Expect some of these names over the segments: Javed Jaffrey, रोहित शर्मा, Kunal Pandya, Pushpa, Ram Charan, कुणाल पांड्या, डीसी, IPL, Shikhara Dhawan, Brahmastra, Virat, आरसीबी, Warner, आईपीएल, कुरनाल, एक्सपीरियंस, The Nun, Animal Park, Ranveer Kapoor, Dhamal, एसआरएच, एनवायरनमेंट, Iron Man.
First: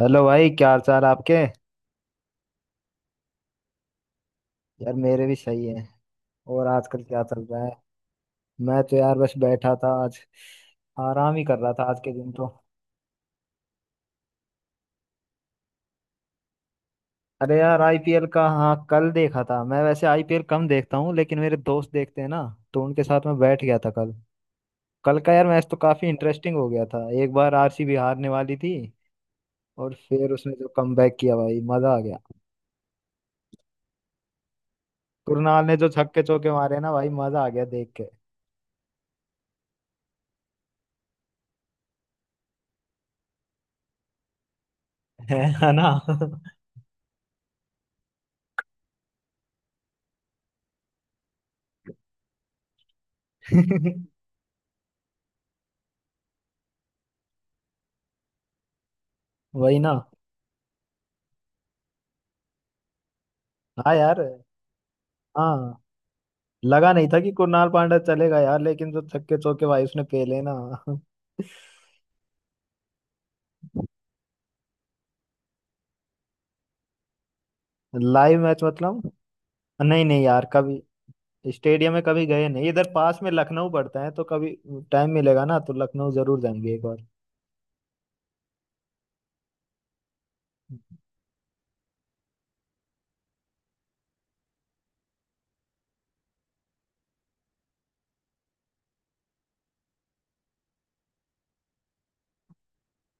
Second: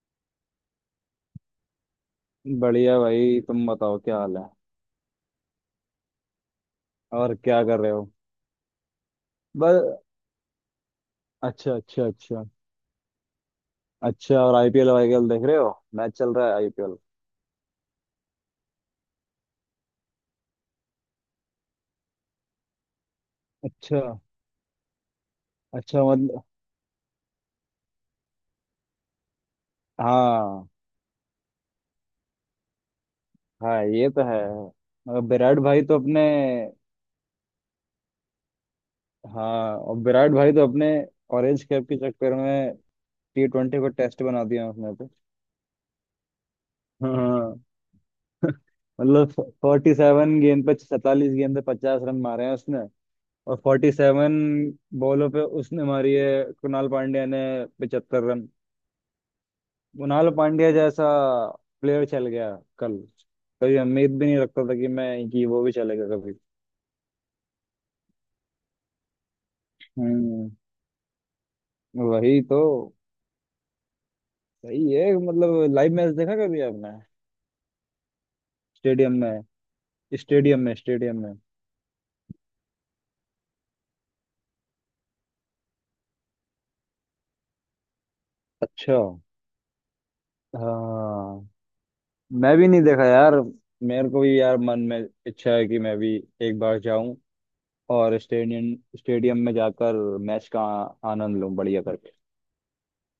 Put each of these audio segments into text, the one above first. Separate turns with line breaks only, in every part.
Hello भाई, क्या हाल चाल आपके यार।
बढ़िया भाई, तुम बताओ क्या हाल है?
मेरे भी सही है। और आजकल क्या
और
चल
क्या
रहा है।
कर रहे हो?
मैं तो यार बस बैठा था
बस।
आज। आराम ही कर रहा
अच्छा
था आज
अच्छा
के दिन
अच्छा।
तो।
अच्छा, और आईपीएल आईपीएल देख रहे हो? मैच चल रहा है आईपीएल।
अरे यार, आईपीएल का हाँ कल देखा था मैं। वैसे आईपीएल कम देखता हूँ, लेकिन मेरे दोस्त देखते हैं ना, तो उनके साथ मैं बैठ गया था
अच्छा
कल। कल का यार मैच तो
अच्छा,
काफी
मतलब
इंटरेस्टिंग हो गया था। एक बार आरसीबी हारने वाली थी, और फिर उसने
हाँ
जो कमबैक किया भाई, मजा आ गया।
हाँ ये तो है। मगर विराट
कुरनाल ने
भाई
जो
तो अपने।
छक्के चौके मारे ना भाई, मजा आ गया देख के।
हाँ, और विराट भाई तो अपने ऑरेंज कैप के चक्कर में टी ट्वेंटी को टेस्ट बना दिया उसने तो।
है ना।
हाँ। मतलब फोर्टी सेवन गेंद पे 47 गेंद पे 50 रन मारे हैं उसने। और फोर्टी सेवन बॉलों पे उसने मारी है कुणाल पांड्या ने 75 रन।
वही ना।
कुणाल पांड्या जैसा प्लेयर चल गया कल। कभी
हाँ
उम्मीद
यार।
भी नहीं रखता था कि वो भी
हाँ,
चलेगा कभी।
लगा नहीं था कि कुणाल पांड्या चलेगा यार, लेकिन जो छक्के चौके भाई उसने पेले
हम्म।
ना।
वही तो। सही है, मतलब लाइव मैच देखा कभी आपने?
लाइव मैच मतलब?
स्टेडियम में।
नहीं नहीं यार,
स्टेडियम में
कभी
स्टेडियम में।
स्टेडियम में कभी गए नहीं। इधर पास में लखनऊ पड़ता है, तो कभी टाइम मिलेगा ना तो लखनऊ जरूर जाएंगे एक बार।
अच्छा। हाँ, मैं भी नहीं देखा यार। मेरे को भी यार मन में इच्छा है कि मैं भी एक बार जाऊं और स्टेडियम स्टेडियम में जाकर मैच का आनंद लूं बढ़िया करके।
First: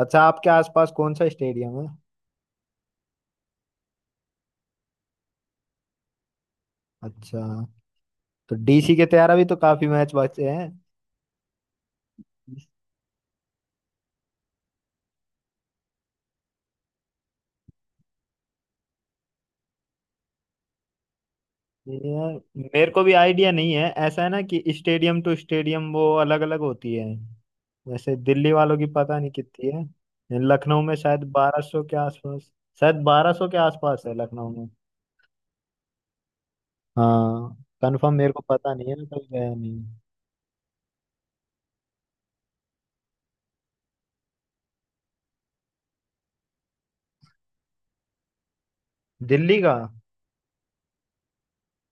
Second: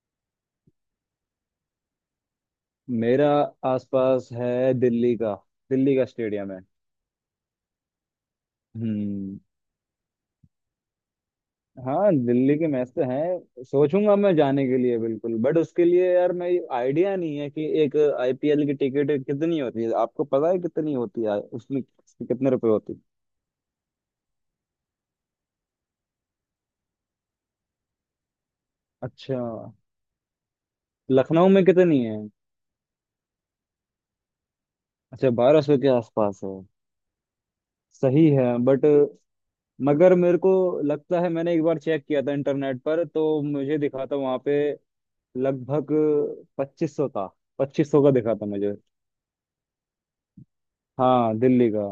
अच्छा, आपके आसपास कौन सा स्टेडियम है?
मेरा आसपास है दिल्ली का। दिल्ली का स्टेडियम है।
अच्छा, तो डीसी के तैयारा
हम्म।
भी तो काफी मैच बचे हैं।
हाँ, दिल्ली के मैच तो हैं, सोचूंगा मैं जाने के लिए बिल्कुल। बट उसके लिए यार मैं आइडिया नहीं है कि एक आईपीएल की टिकट कितनी होती है। आपको पता है कितनी होती है, उसमें
यार
कितने रुपए
मेरे
होती है?
को भी आइडिया नहीं है। ऐसा है ना कि स्टेडियम टू स्टेडियम वो अलग अलग होती है। वैसे दिल्ली वालों की पता नहीं
अच्छा।
कितनी है, लखनऊ में शायद
लखनऊ
बारह
में
सौ के
कितनी है?
आसपास। शायद बारह सौ के आसपास है लखनऊ में।
अच्छा, 1200 के आसपास है।
हाँ। कंफर्म
सही
मेरे को
है
पता
बट।
नहीं है, मैं कभी गया नहीं।
मगर मेरे को लगता है मैंने एक बार चेक किया था इंटरनेट पर, तो मुझे दिखा था वहां पे लगभग 2500 था। 2500 का दिखा था मुझे।
दिल्ली का?
हाँ, दिल्ली का।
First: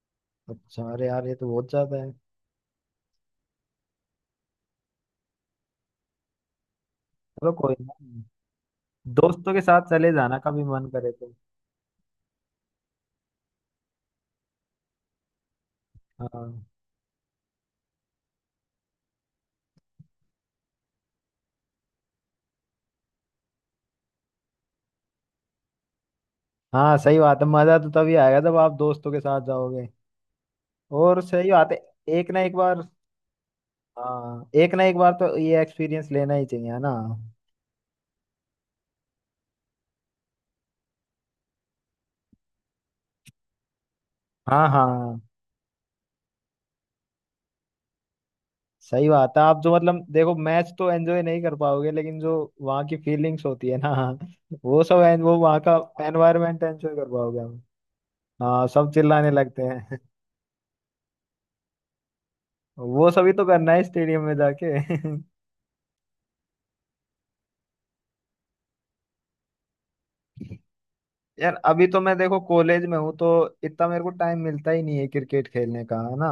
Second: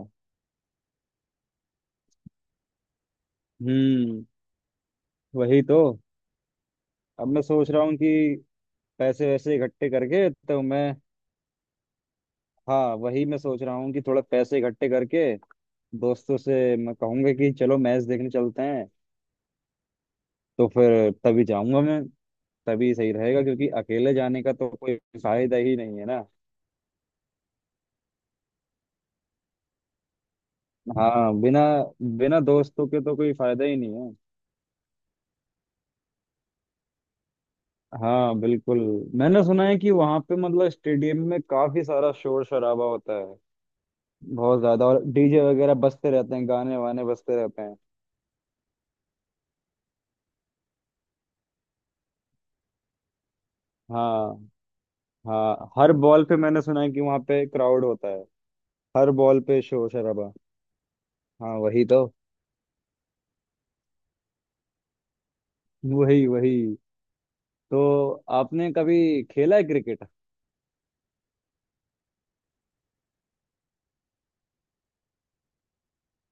अच्छा, अरे यार ये तो बहुत ज्यादा है।
हम्म। वही तो। अब मैं
चलो
सोच
कोई
रहा
ना,
हूँ कि पैसे
दोस्तों
वैसे
के
इकट्ठे
साथ चले
करके
जाना
तो
कभी
मैं।
मन करे तो।
हाँ, वही मैं सोच रहा हूँ कि थोड़ा पैसे इकट्ठे करके दोस्तों
हाँ।
से मैं कहूँगा कि चलो मैच देखने चलते हैं। तो फिर तभी जाऊंगा मैं। तभी सही रहेगा क्योंकि अकेले जाने का तो कोई फायदा ही नहीं है ना।
हाँ, सही बात है, मजा तो तभी आएगा जब आप दोस्तों के साथ जाओगे। और
हाँ
सही
बिना।
बात है। एक ना
बिना
एक बार।
दोस्तों के तो कोई फायदा ही नहीं है।
हाँ, एक ना एक बार तो ये एक्सपीरियंस लेना ही चाहिए, है ना।
हाँ, बिल्कुल। मैंने सुना है कि वहां पे, मतलब स्टेडियम में काफी सारा शोर शराबा होता है बहुत
हाँ
ज्यादा। और
हाँ,
डीजे वगैरह बजते रहते हैं, गाने वाने बजते रहते हैं।
सही बात है। आप जो मतलब देखो मैच तो एंजॉय नहीं कर पाओगे, लेकिन जो वहाँ की फीलिंग्स होती है ना
हाँ
वो सब वो वहाँ
हाँ।
का
हर बॉल पे
एनवायरनमेंट
मैंने सुना है
एंजॉय
कि
कर
वहां
पाओगे।
पे
हम।
क्राउड होता है।
हाँ, सब
हर
चिल्लाने
बॉल
लगते
पे शोर
हैं।
शराबा। हाँ वही तो।
वो सभी तो करना है स्टेडियम में जाके।
वही वही। तो आपने कभी खेला है क्रिकेट?
यार अभी तो मैं देखो कॉलेज में हूँ, तो इतना मेरे को टाइम मिलता ही नहीं है क्रिकेट खेलने का, है ना।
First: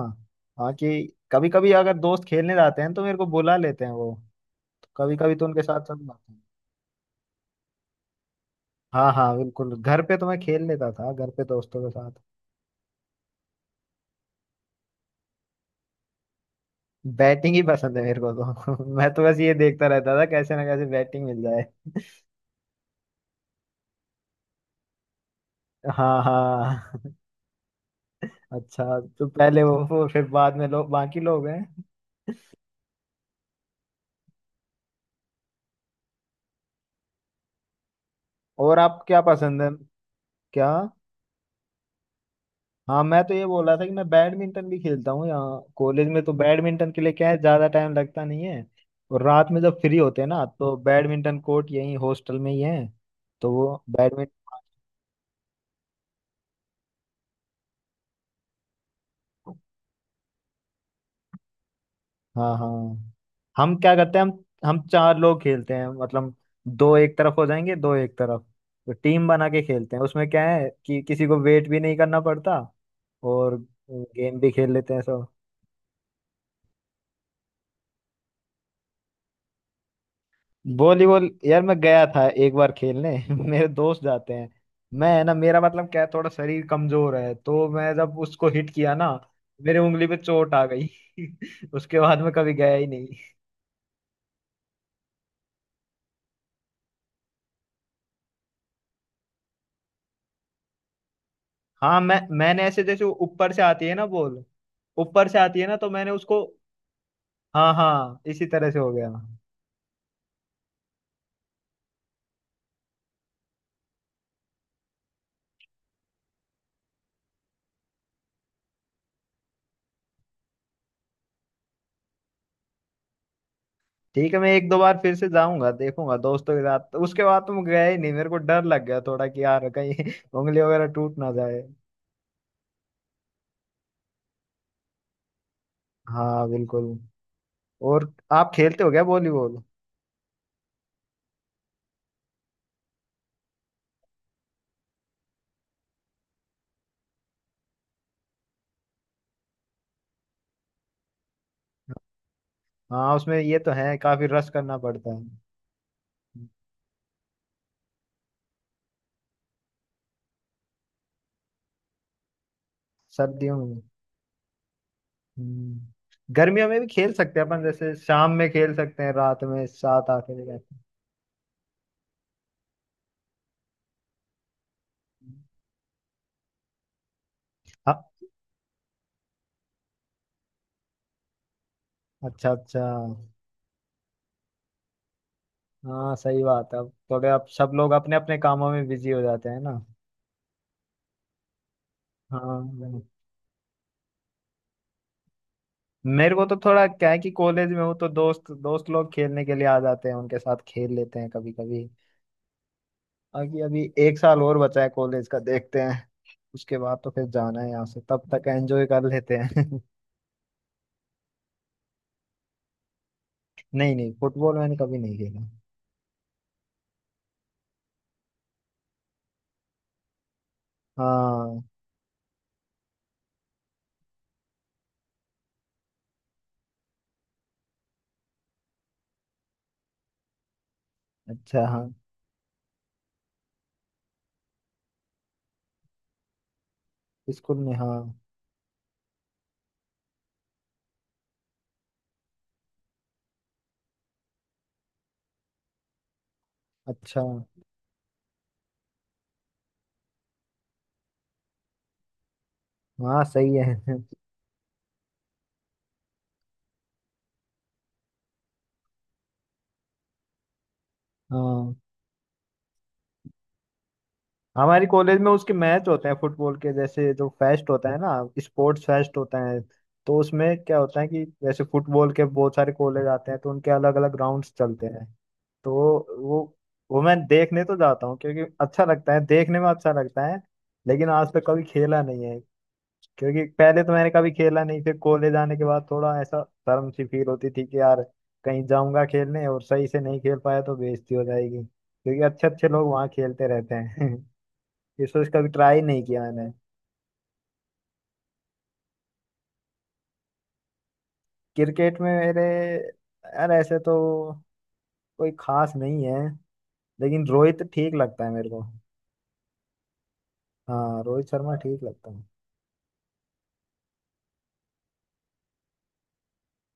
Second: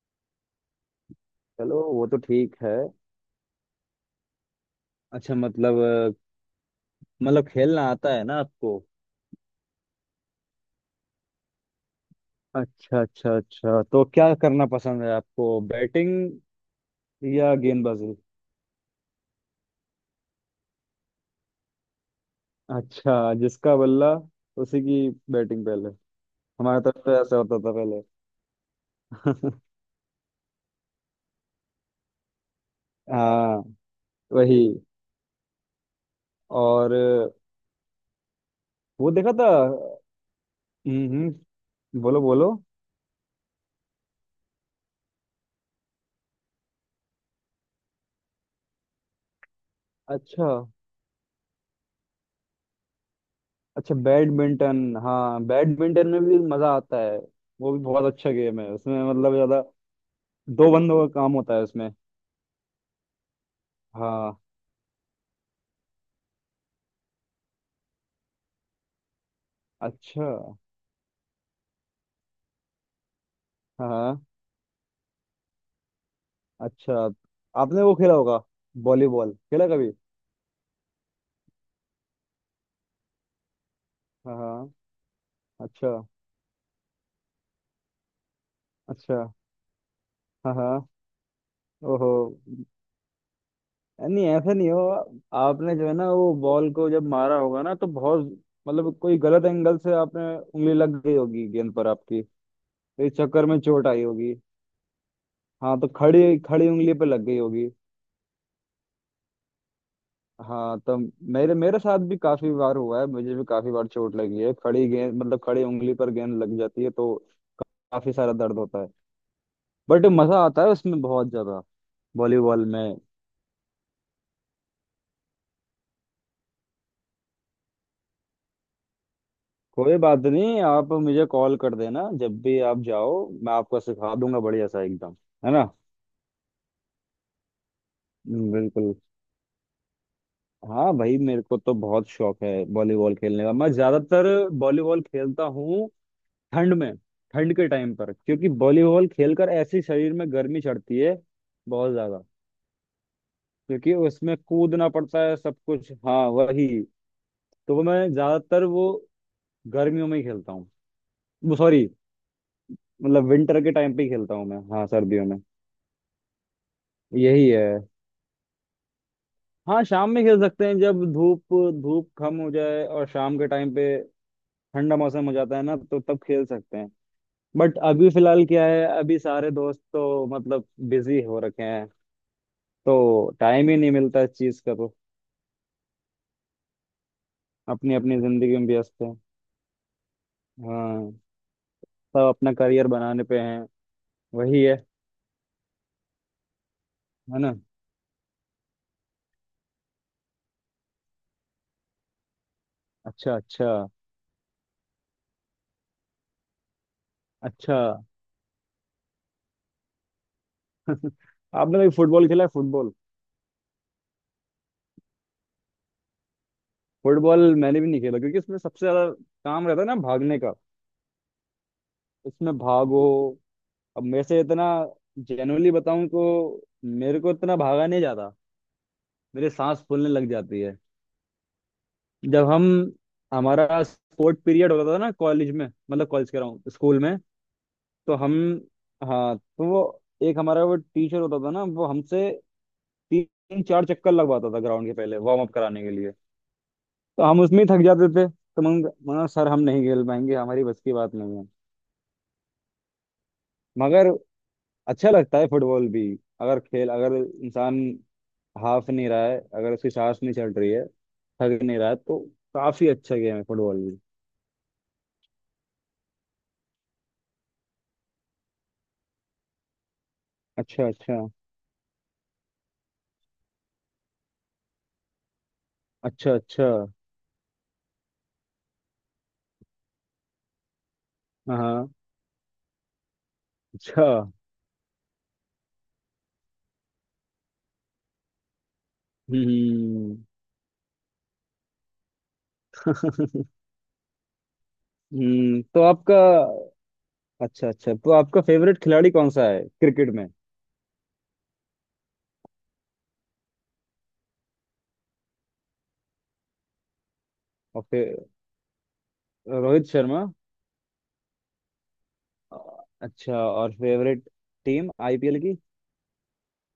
हाँ कि कभी कभी
चलो,
अगर
वो तो
दोस्त खेलने
ठीक है।
जाते हैं तो मेरे को बुला लेते हैं वो। कभी
अच्छा,
कभी तो उनके साथ
मतलब
चल जाते हैं।
मतलब खेलना आता है ना आपको?
हाँ हाँ, बिल्कुल। घर पे तो मैं खेल लेता था घर पे दोस्तों के साथ।
अच्छा अच्छा अच्छा, तो क्या करना पसंद है आपको, बैटिंग
बैटिंग
या
ही पसंद है
गेंदबाजी?
मेरे को तो। मैं तो बस ये देखता रहता था कैसे ना कैसे बैटिंग मिल जाए।
अच्छा, जिसका बल्ला उसी की बैटिंग पहले।
हाँ
हमारे तरफ
हाँ।
तो ऐसा होता था पहले।
अच्छा, तो पहले वो वो, फिर बाद में लोग, बाकी लोग हैं।
हाँ। वही और
और आप
वो
क्या
देखा था।
पसंद है? क्या?
हम्म हम्म, बोलो बोलो।
हाँ, मैं तो ये बोल रहा था कि मैं बैडमिंटन भी खेलता हूँ यहाँ कॉलेज में। तो बैडमिंटन के लिए क्या है, ज्यादा टाइम लगता नहीं है। और रात में जब फ्री होते हैं ना,
अच्छा
तो बैडमिंटन कोर्ट यहीं हॉस्टल में ही है, तो वो
अच्छा,
बैडमिंटन।
बैडमिंटन? हाँ, बैडमिंटन में भी मजा आता है। वो भी बहुत अच्छा गेम है। उसमें मतलब ज्यादा दो बंदों का काम होता है उसमें।
हाँ हाँ। हम क्या करते हैं।
हाँ।
हम चार लोग खेलते हैं मतलब, दो एक तरफ हो जाएंगे दो एक तरफ। तो टीम बना के खेलते हैं।
अच्छा।
उसमें क्या है कि किसी को वेट भी नहीं करना पड़ता, और
हाँ हाँ।
गेम भी खेल लेते हैं सब।
अच्छा। आपने वो खेला होगा, वॉलीबॉल खेला कभी?
वॉलीबॉल यार मैं गया था एक बार खेलने। मेरे दोस्त जाते
हाँ
हैं।
हाँ।
मैं है ना, मेरा मतलब क्या
अच्छा
है, थोड़ा शरीर कमजोर है। तो मैं जब उसको हिट किया ना,
अच्छा।
मेरे उंगली पे चोट
हाँ
आ गई।
हाँ।
उसके
ओहो।
बाद मैं कभी गया ही।
नहीं, ऐसा नहीं हो। आपने जो है ना वो बॉल को जब मारा होगा ना तो बहुत, मतलब कोई गलत एंगल से आपने उंगली लग गई होगी गेंद पर
हाँ, मैं
आपकी।
मैंने ऐसे जैसे
तो
वो
इस चक्कर
ऊपर
में
से आती
चोट
है
आई
ना
होगी।
बॉल, ऊपर से आती है ना,
हाँ, तो
तो मैंने
खड़ी
उसको।
खड़ी उंगली पे लग गई होगी।
हाँ हाँ, इसी तरह से हो गया।
हाँ, तो मेरे मेरे साथ भी काफी बार हुआ है। मुझे भी काफी बार चोट लगी है। खड़ी गेंद, मतलब खड़ी उंगली पर गेंद लग जाती है तो काफी सारा दर्द होता है। बट मजा आता है उसमें बहुत ज्यादा, वॉलीबॉल में।
ठीक है, मैं एक दो बार फिर से जाऊंगा, देखूंगा दोस्तों के साथ। उसके बाद तो मैं गया ही नहीं, मेरे को डर लग गया थोड़ा कि यार कहीं
कोई बात
उंगली
नहीं,
वगैरह
आप
टूट
मुझे
ना
कॉल
जाए।
कर देना जब भी आप जाओ, मैं आपको सिखा दूंगा बढ़िया सा एकदम। है ना।
हाँ बिल्कुल। और आप खेलते हो
बिल्कुल।
क्या वॉलीबॉल?
हाँ भाई, मेरे को तो बहुत शौक है वॉलीबॉल खेलने का। मैं ज्यादातर वॉलीबॉल खेलता हूँ ठंड में। ठंड के टाइम पर, क्योंकि वॉलीबॉल खेलकर ऐसे शरीर में गर्मी चढ़ती है बहुत ज्यादा।
हाँ, उसमें ये तो
क्योंकि
है, काफी
उसमें
रश करना
कूदना
पड़ता है।
पड़ता है सब कुछ। हाँ वही तो। वो मैं ज्यादातर वो गर्मियों में ही खेलता हूँ। वो सॉरी, मतलब
सर्दियों
विंटर के
में।
टाइम पे ही खेलता हूँ मैं। हाँ, सर्दियों में।
हम्म, गर्मियों में भी खेल सकते हैं
यही
अपन,
है।
जैसे शाम में खेल सकते हैं, रात में
हाँ,
सात
शाम में
आठ
खेल
बजे
सकते हैं जब धूप धूप कम हो जाए और शाम के टाइम पे ठंडा मौसम हो जाता है ना, तो तब खेल सकते हैं। बट
तक।
अभी फिलहाल क्या है, अभी सारे दोस्त तो मतलब बिजी हो रखे हैं।
अच्छा अच्छा।
तो टाइम ही नहीं मिलता इस चीज का। तो
हाँ सही बात है, अब थोड़े अब सब लोग
अपनी
अपने
अपनी
अपने
जिंदगी में
कामों में
व्यस्त
बिजी
है।
हो जाते हैं ना।
हाँ, सब अपना करियर
हाँ।
बनाने पे हैं। वही है।
मेरे को तो थोड़ा क्या है कि
है ना।
कॉलेज में हूँ तो दोस्त, दोस्त लोग खेलने के लिए आ जाते हैं, उनके साथ खेल लेते हैं कभी कभी।
अच्छा
अभी
अच्छा
अभी एक साल और बचा है कॉलेज का, देखते हैं। उसके बाद तो फिर जाना है
अच्छा।
यहाँ से, तब तक एंजॉय कर लेते हैं।
आपने कभी फुटबॉल खेला है, फुटबॉल?
नहीं नहीं, फुटबॉल मैंने कभी नहीं खेला।
फुटबॉल मैंने भी नहीं खेला, क्योंकि इसमें सबसे ज्यादा काम रहता है ना भागने का।
हाँ।
इसमें भागो। अब मेरे से इतना, जेन्युइनली बताऊं तो मेरे को इतना भागा नहीं जाता। मेरे सांस फूलने लग जाती है।
अच्छा हाँ।
जब हम, हमारा स्पोर्ट पीरियड होता था ना कॉलेज में, मतलब कॉलेज कह रहा हूँ, स्कूल में।
स्कूल में हाँ।
तो हम, हाँ, तो वो एक हमारा वो टीचर होता था ना, वो हमसे तीन चार चक्कर लगवाता था ग्राउंड के पहले वार्म अप कराने के लिए।
अच्छा।
तो हम उसमें ही थक जाते थे, तो मैं मना, सर हम नहीं खेल पाएंगे, हमारी बस की बात नहीं है।
हाँ सही है।
मगर अच्छा लगता है फुटबॉल भी। अगर इंसान हाफ नहीं रहा है, अगर उसकी सांस नहीं चल रही है, थक
हाँ,
नहीं रहा है, तो काफी अच्छा गेम है फुटबॉल भी।
हमारी कॉलेज में उसके मैच होते हैं फुटबॉल के। जैसे जो फेस्ट होता है ना, स्पोर्ट्स फेस्ट होता है, तो उसमें क्या
अच्छा
होता है
अच्छा
कि जैसे फुटबॉल के बहुत सारे कॉलेज आते हैं, तो उनके अलग अलग ग्राउंड्स चलते हैं। तो
अच्छा
वो
अच्छा।
वो मैं देखने तो जाता हूँ, क्योंकि अच्छा लगता है, देखने में अच्छा लगता है। लेकिन आज तक
हाँ
कभी
हाँ,
खेला नहीं है, क्योंकि पहले तो
अच्छा।
मैंने कभी खेला नहीं। फिर कॉलेज आने के बाद थोड़ा ऐसा शर्म सी फील होती थी कि यार कहीं जाऊंगा खेलने और सही से
हम्म।
नहीं खेल पाया तो बेइज्जती हो जाएगी, क्योंकि अच्छे अच्छे लोग वहाँ खेलते रहते हैं। डिस्कस कभी ट्राई
तो
नहीं
आपका
किया मैंने।
अच्छा अच्छा, तो आपका फेवरेट खिलाड़ी कौन सा है क्रिकेट में?
क्रिकेट में मेरे, यार ऐसे तो कोई खास नहीं है, लेकिन रोहित
और
ठीक लगता
फिर।
है मेरे को।
रोहित शर्मा?
हाँ, रोहित शर्मा ठीक लगता है।
अच्छा, और फेवरेट टीम आईपीएल की?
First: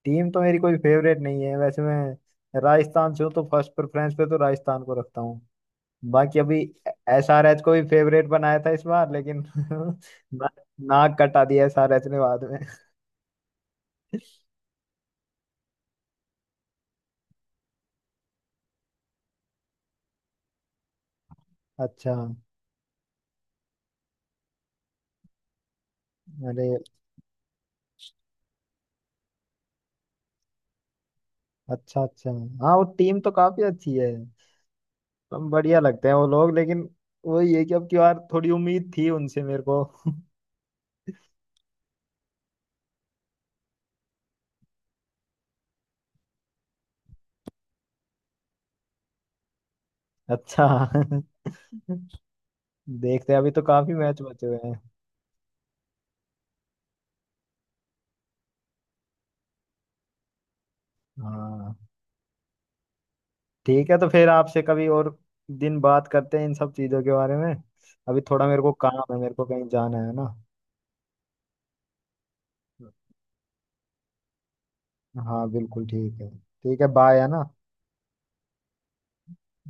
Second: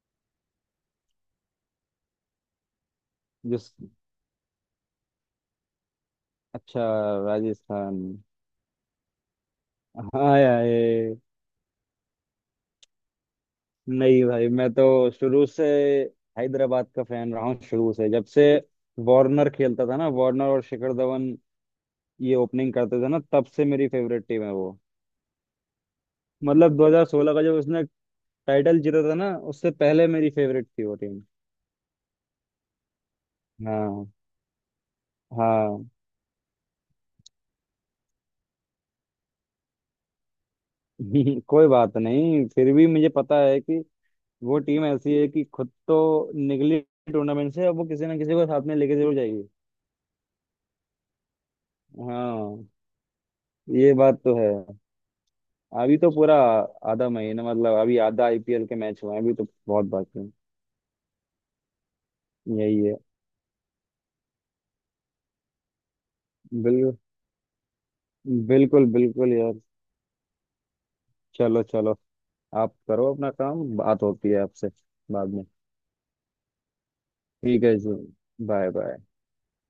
टीम तो मेरी कोई फेवरेट नहीं है, वैसे मैं राजस्थान से हूँ तो फर्स्ट
जिस।
प्रेफरेंस पे तो राजस्थान को रखता हूँ। बाकी अभी
अच्छा।
एसआरएच को भी
राजस्थान।
फेवरेट बनाया था इस बार, लेकिन
हाय
ना, नाक
हाय।
कटा दिया एसआरएच ने बाद में।
नहीं भाई, मैं तो शुरू से हैदराबाद का फैन रहा हूँ, शुरू से जब से वार्नर खेलता था ना, वार्नर और शिखर धवन
अच्छा,
ये ओपनिंग करते थे ना, तब से मेरी फेवरेट टीम है वो।
अरे।
मतलब 2016 का जब उसने टाइटल जीता था ना, उससे पहले मेरी फेवरेट थी वो टीम।
अच्छा अच्छा। हाँ, वो टीम तो काफी अच्छी
हाँ
है। हम, बढ़िया
हाँ।
लगते हैं वो लोग, लेकिन वही है कि अब की बार थोड़ी उम्मीद थी उनसे मेरे को।
कोई बात नहीं, फिर भी मुझे पता है कि वो टीम ऐसी है कि खुद तो निकली टूर्नामेंट से, अब वो किसी ना किसी को साथ में लेके जरूर जाएगी।
अच्छा,
हाँ।
देखते हैं, अभी तो
ये
काफी मैच
बात तो
बचे हुए हैं।
है। अभी तो पूरा आधा महीना, मतलब अभी आधा आईपीएल के मैच हुए हैं, अभी तो बहुत बाकी है।
हाँ।
यही है।
ठीक है, तो फिर आपसे कभी और दिन बात करते हैं इन सब
बिल्कुल
चीजों के बारे में। अभी थोड़ा मेरे को
बिल्कुल
काम है,
बिल्कुल
मेरे को
यार।
कहीं जाना है ना।
चलो चलो। आप करो अपना काम, बात होती है आपसे बाद में।
हाँ बिल्कुल। ठीक है ठीक है, बाय, है ना।
ठीक है जी। Bye bye.